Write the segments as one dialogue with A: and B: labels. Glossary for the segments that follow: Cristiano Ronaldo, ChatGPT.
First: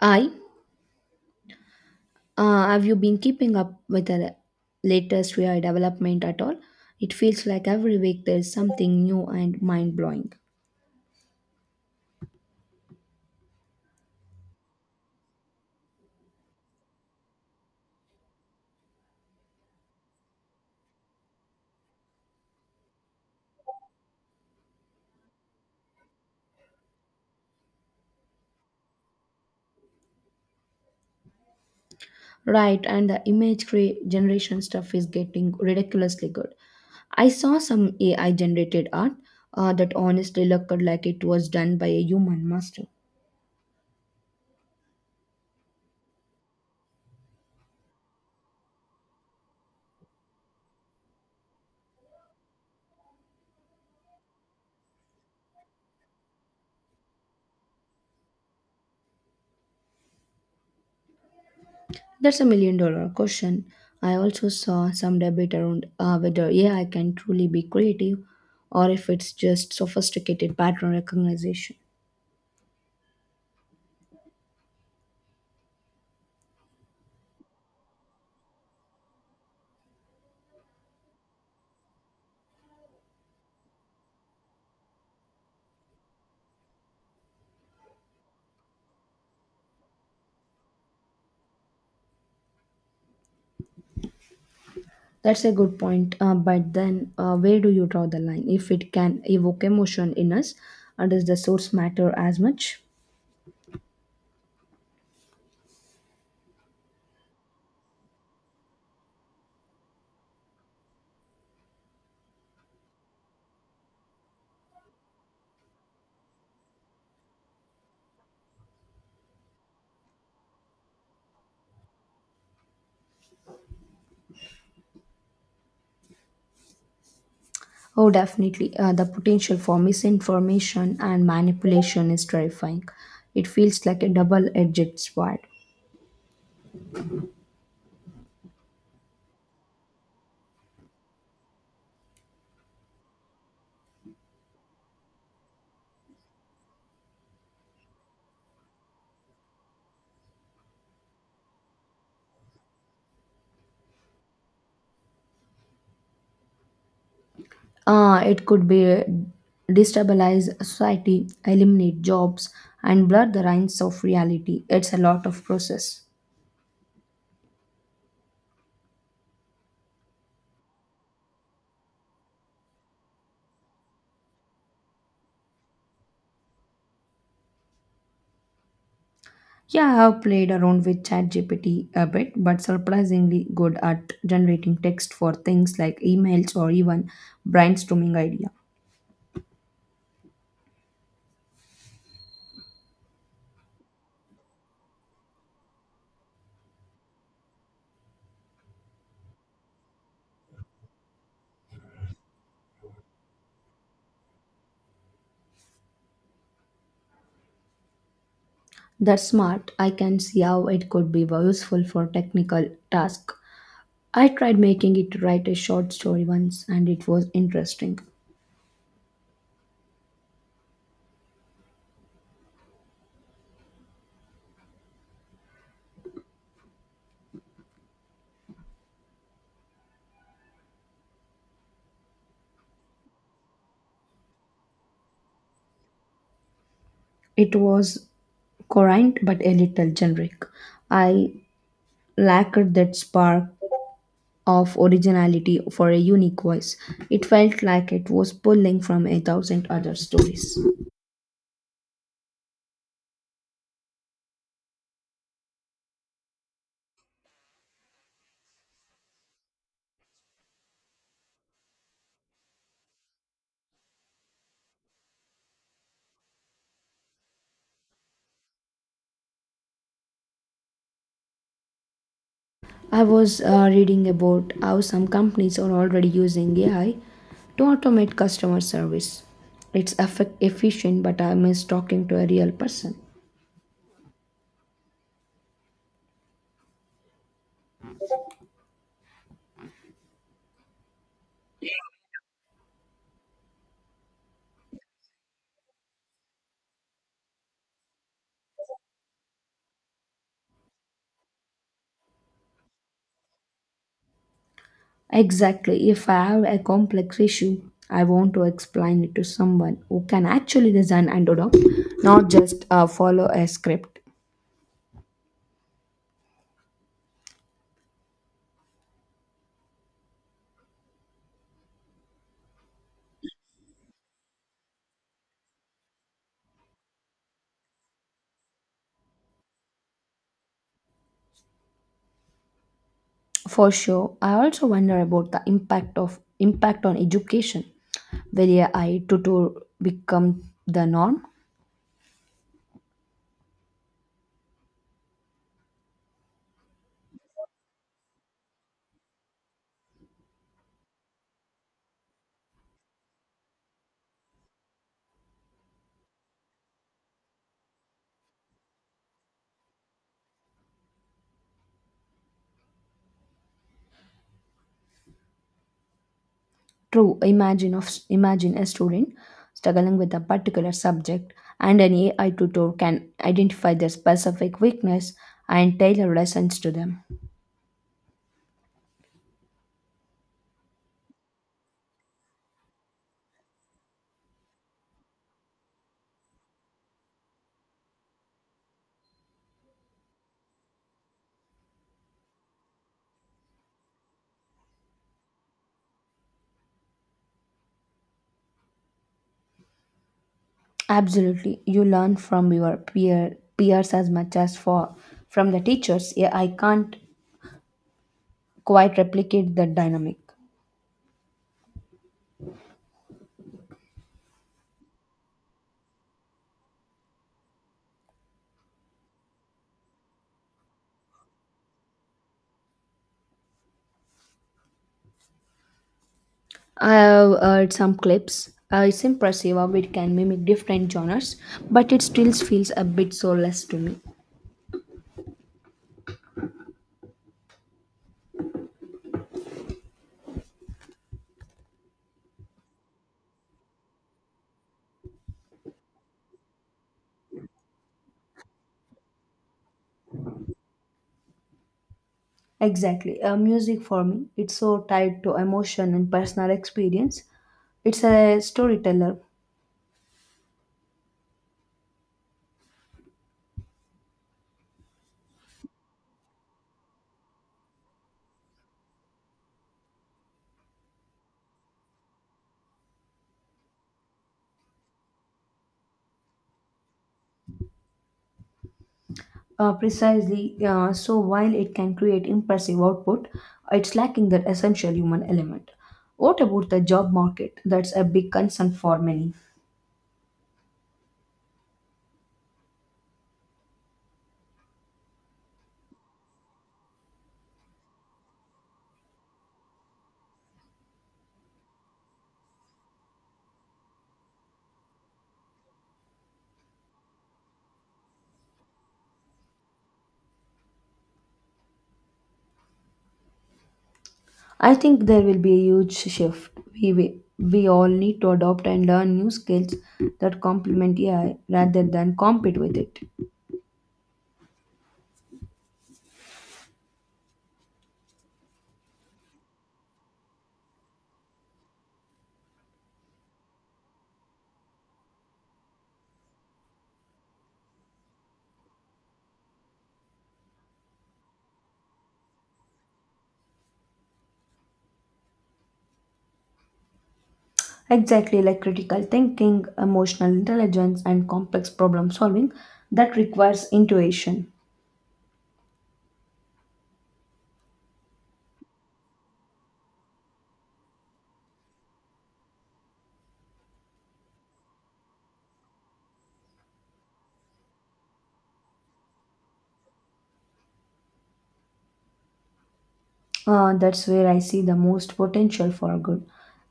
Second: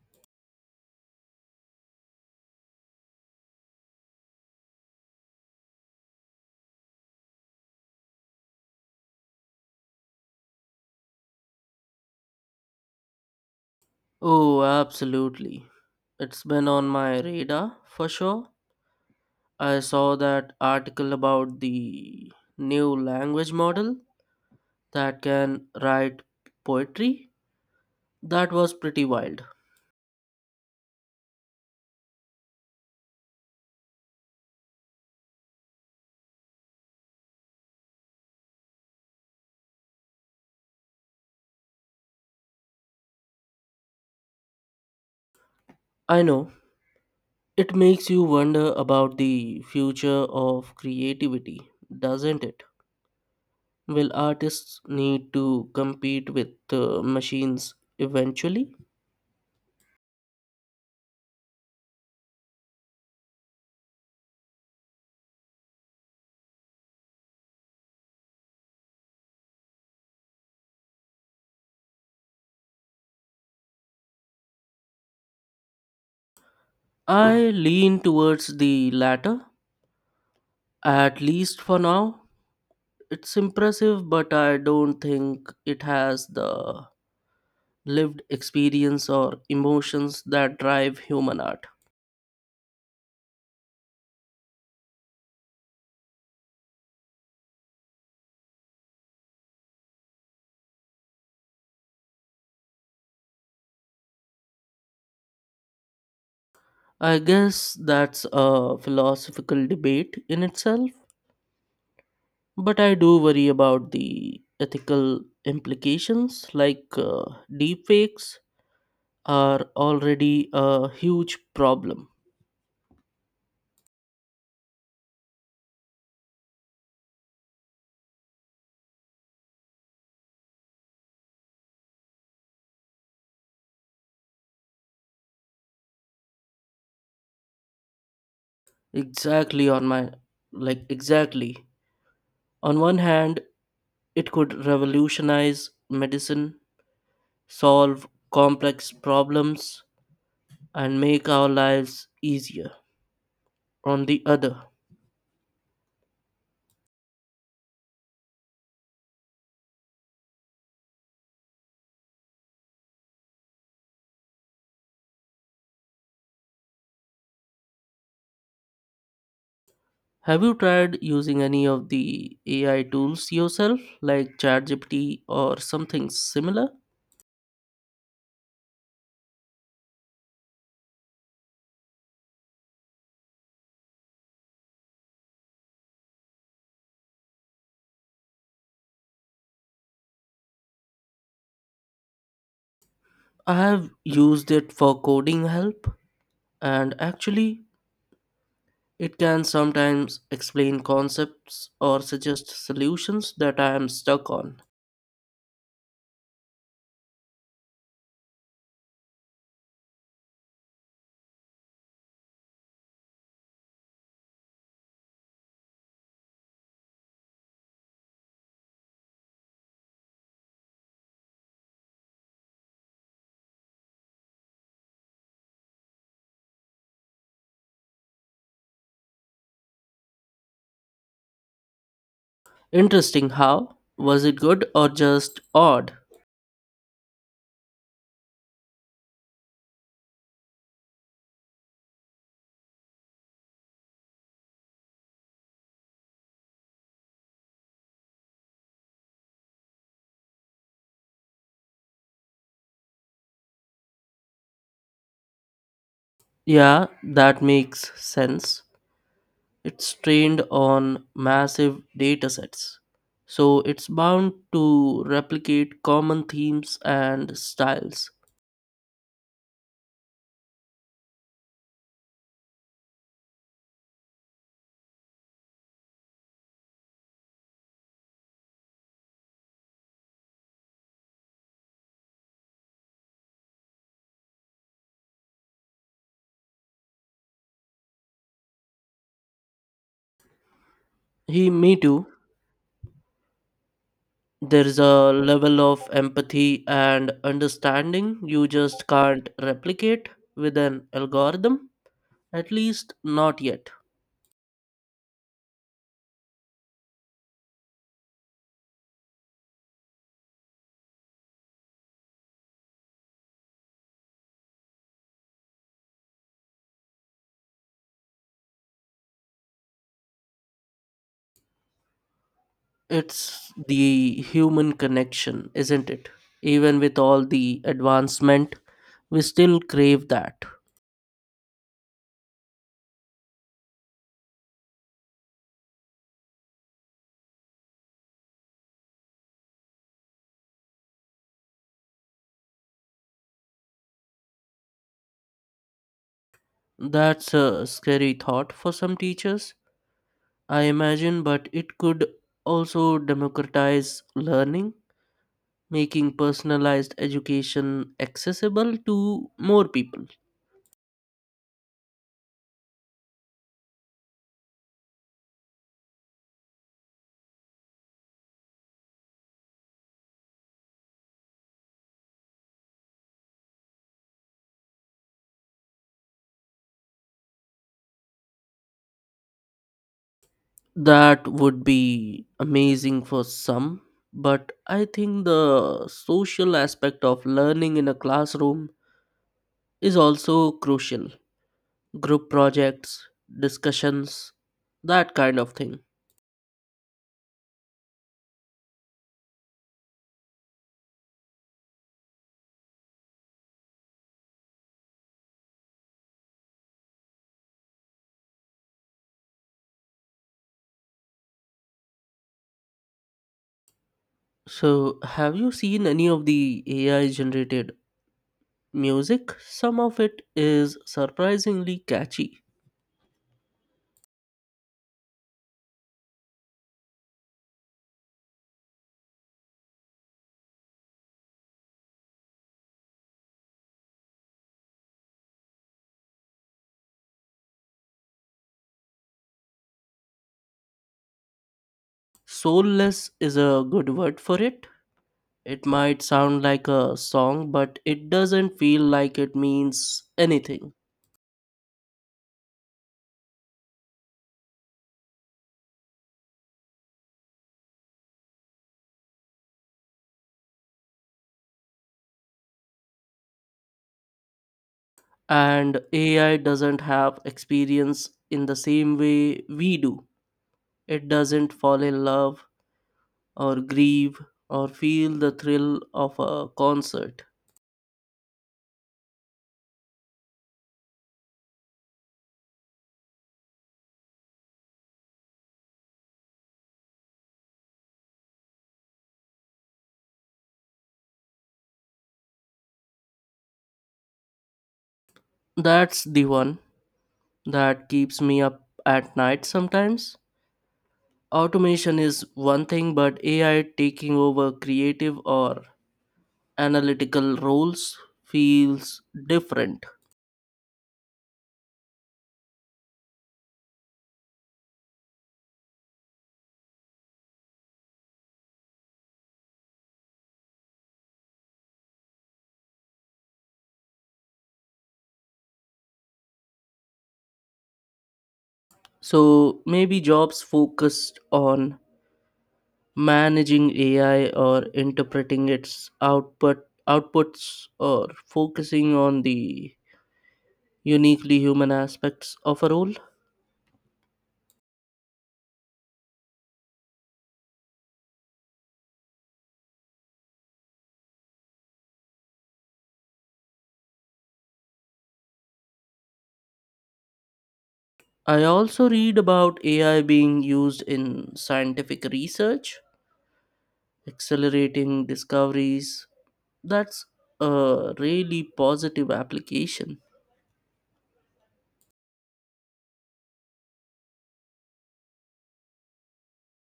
A: I have you been keeping up with the latest AI development at all? It feels like every week there's something new and mind blowing.
B: Oh, absolutely. It's been on my radar for sure. I saw that article about the new language model that can write poetry. That was pretty wild.
A: Right, and the generation stuff is getting ridiculously good. I saw some AI generated art that honestly looked like it was done by a human master.
B: I know. It makes you wonder about the future of creativity, doesn't it? Will artists need to compete with machines eventually?
A: That's a million dollar question. I also saw some debate around whether AI can truly be creative or if it's just sophisticated pattern recognition.
B: I lean towards the latter, at least for now. It's impressive, but I don't think it has the lived experience or emotions that drive human art.
A: That's a good point. But then, where do you draw the line? If it can evoke emotion in us, does the source matter as much?
B: I guess that's a philosophical debate in itself, but I do worry about the ethical implications, like deepfakes are already a huge problem.
A: Oh, definitely. The potential for misinformation and manipulation is terrifying. It feels like a double edged sword.
B: Exactly on my exactly. On one hand, it could revolutionize medicine solve complex problems, and make our lives easier. On the other,
A: It could be destabilize society, eliminate jobs, and blur the lines of reality. It's a lot of process.
B: have you tried using any of the AI tools yourself, like ChatGPT or something similar?
A: Yeah, I've played around with ChatGPT a bit, but surprisingly good at generating text for things like emails or even brainstorming idea.
B: I have used it for coding help, and actually, it can sometimes explain concepts or suggest solutions that I am stuck on.
A: That's smart. I can see how it could be useful for technical task. I tried making it write a short story once and it was interesting.
B: Interesting how? Was it good or just odd?
A: It was current but a little generic. I lacked that spark of originality for a unique voice. It felt like it was pulling from a thousand other stories.
B: Yeah, that makes sense. It's trained on massive datasets, so it's bound to replicate common themes and styles.
A: I was reading about how some companies are already using AI to automate customer service. It's efficient, but I miss talking to a real person.
B: He, me too. There is a level of empathy and understanding you just can't replicate with an algorithm, at least not yet.
A: Exactly. If I have a complex issue, I want to explain it to someone who can actually listen and adopt, not just follow a script.
B: It's the human connection, isn't it? Even with all the advancement, we still crave that.
A: For sure, I also wonder about the impact on education. Will AI tutor become the norm?
B: That's a scary thought for some teachers I imagine, but it could also democratize learning, making personalized education accessible to more people.
A: True, imagine a student struggling with a particular subject, and an AI tutor can identify their specific weakness and tailor lessons to them.
B: That would be amazing for some, but I think the social aspect of learning in a classroom is also crucial. Group projects, discussions, that kind of thing.
A: Absolutely, you learn from your peers as much as for from the teachers. AI can't quite replicate that dynamic.
B: So, have you seen any of the AI generated music? Some of it is surprisingly catchy.
A: I have heard some clips. It's impressive how it can mimic different genres, but it still feels a bit soulless to me.
B: Soulless is a good word for it. It might sound like a song, but it doesn't feel like it means anything.
A: Exactly. Music for me, it's so tied to emotion and personal experience. It's a storyteller.
B: And AI doesn't have experience in the same way we do. It doesn't fall in love or grieve or feel the thrill of a concert.
A: Precisely, so while it can create impressive output, it's lacking that essential human element. What about the job market? That's a big concern for many.
B: That's the one that keeps me up at night sometimes. Automation is one thing, but AI taking over creative or analytical roles feels different.
A: I think there will be a huge shift. We all need to adopt and learn new skills that complement AI rather than compete with it.
B: So maybe jobs focused on managing AI or interpreting its outputs or focusing on the uniquely human aspects of a role.
A: Exactly like critical thinking, emotional intelligence, and complex problem solving that requires intuition.
B: I also read about AI being used in scientific research, accelerating discoveries. That's a really positive application.
A: That's where I see the most potential for good.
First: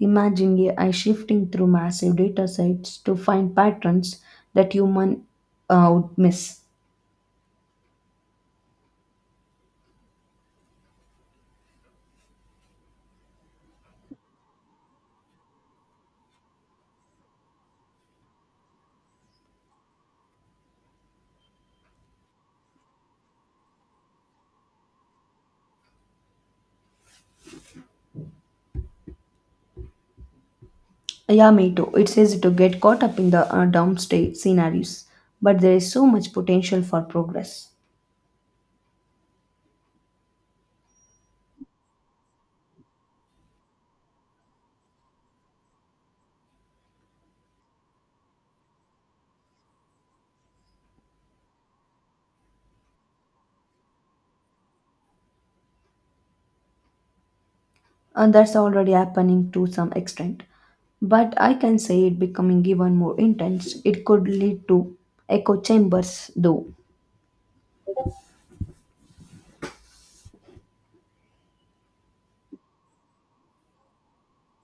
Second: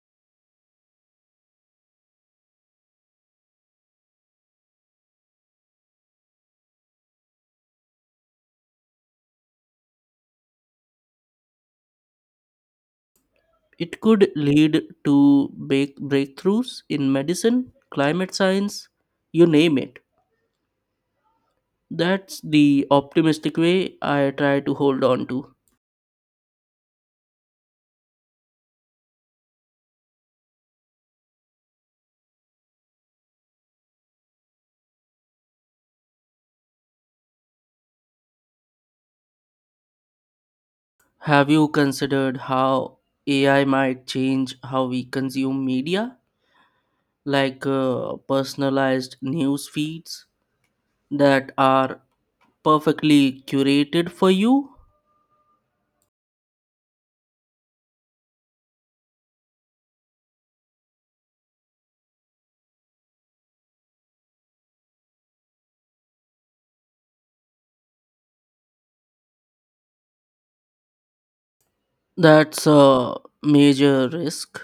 A: Imagine AI shifting through massive data sets to find patterns that human would miss.
B: It could lead to breakthroughs in medicine, climate science, you name it. That's the optimistic way I try to hold on to.
A: Yeah, me too. It's easy to get caught up in the doomsday scenarios, but there is so much potential for progress.
B: Have you considered how AI might change how we consume media? Like personalized news feeds that are perfectly curated for you?
A: And that's already happening to some extent. But I can say it becoming even more intense. It could lead to echo chambers, though.
B: That's a major risk.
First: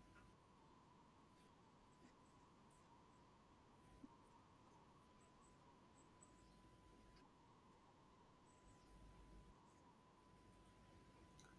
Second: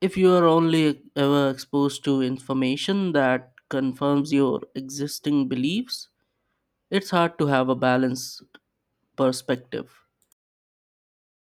B: If you are only ever exposed to information that confirms your existing beliefs, it's hard to have a balanced perspective.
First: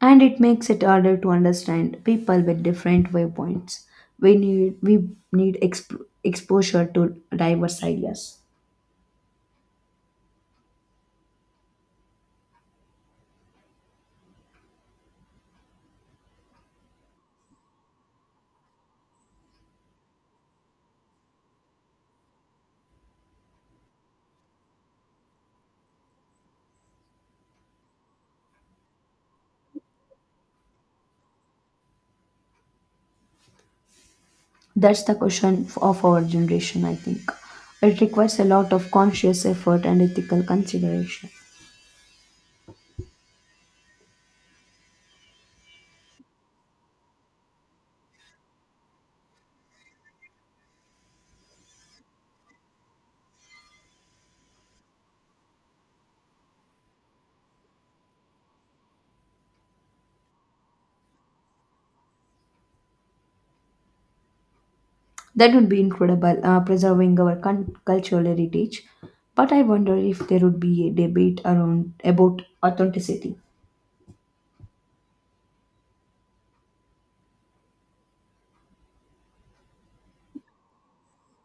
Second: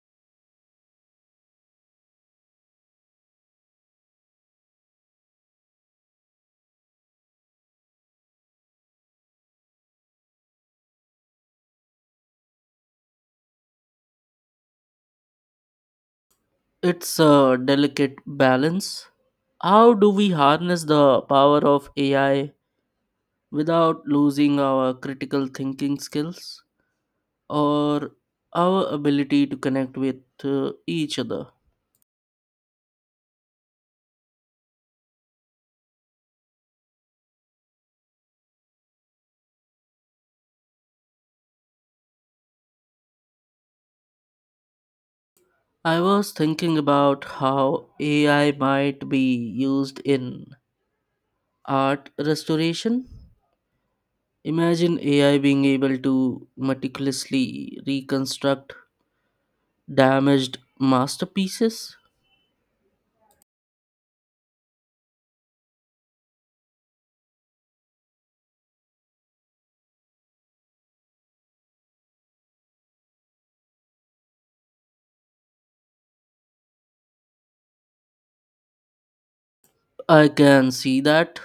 A: And it makes it harder to understand people with different viewpoints. We need exposure to diverse ideas.
B: It's a delicate balance. How do we harness the power of AI without losing our critical thinking skills or our ability to connect with each other?
A: That's the question of our generation, I think. It requires a lot of conscious effort and ethical consideration.
B: I was thinking about how AI might be used in art restoration. Imagine AI being able to meticulously reconstruct damaged masterpieces.
A: That would be incredible, preserving our cultural heritage. But I wonder if there would be a debate around about authenticity.
B: I can see that.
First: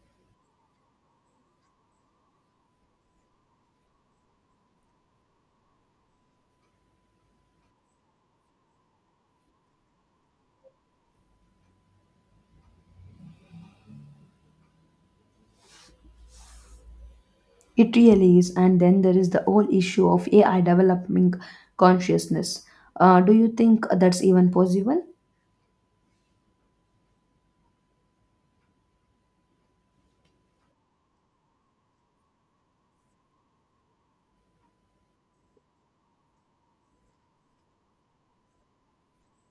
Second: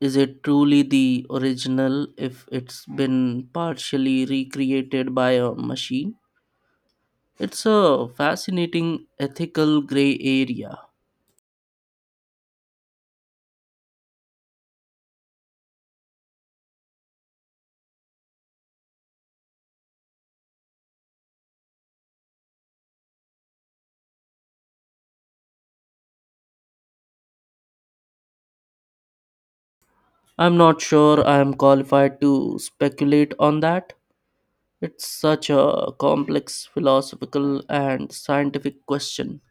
B: Is it truly the original if it's been partially recreated by a machine? It's a fascinating ethical gray area.
A: It really is, and then there is the whole issue of AI developing consciousness. Do you think that's even possible?
B: I'm not sure I am qualified to speculate on that. It's such a complex philosophical and scientific question.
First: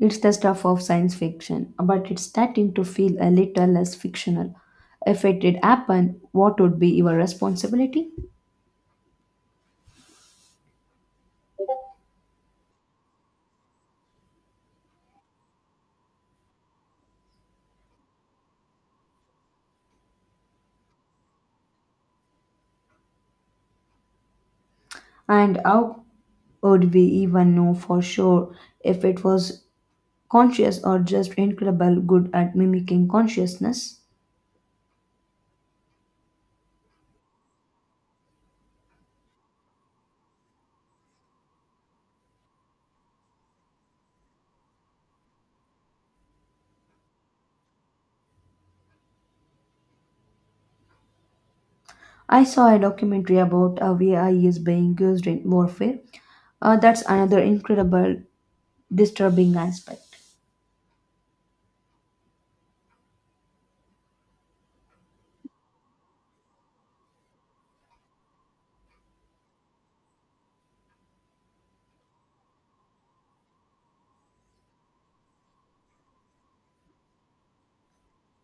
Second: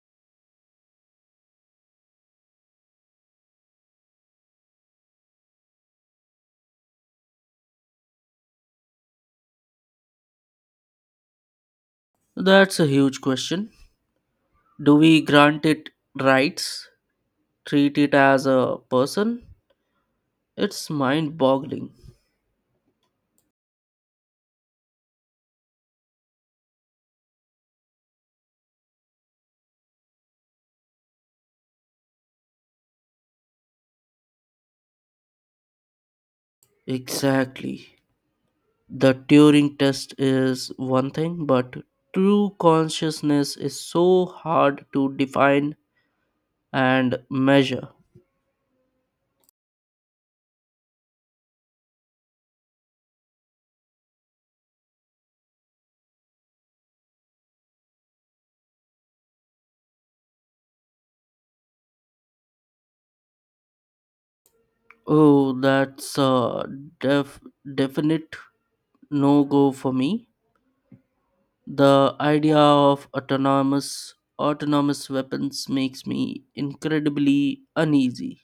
A: It's the stuff of science fiction, but it's starting to feel a little less fictional. If it did happen, what would be your responsibility?
B: That's a huge question. Do we grant it rights, treat it as a person? It's mind boggling.
A: And how would we even know for sure if it was conscious or just incredible good at mimicking consciousness?
B: Exactly. The Turing test is one thing, but true consciousness is so hard to define and measure.
A: I saw a documentary about how AI is being used in warfare. That's another incredible, disturbing aspect.
B: Oh, that's a def- definite no go for me. The idea of autonomous weapons makes me incredibly uneasy.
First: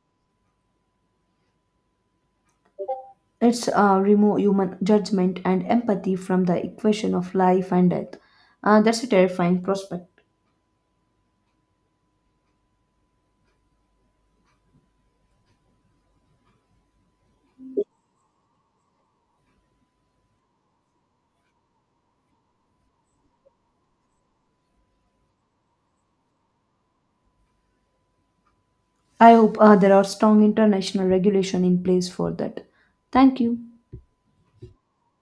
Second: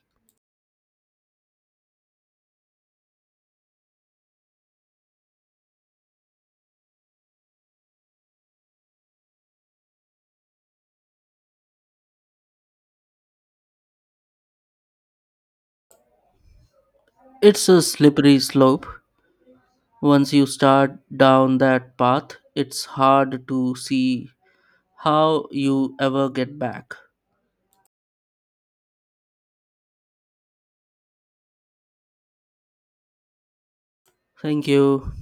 A: It's remove human judgment and empathy from the equation of life and death. That's a terrifying prospect.
B: It's a slippery slope. Once you start down that path, it's hard to see how you ever get back.
A: I hope there are strong international regulation in place for that. Thank you.
B: Thank you.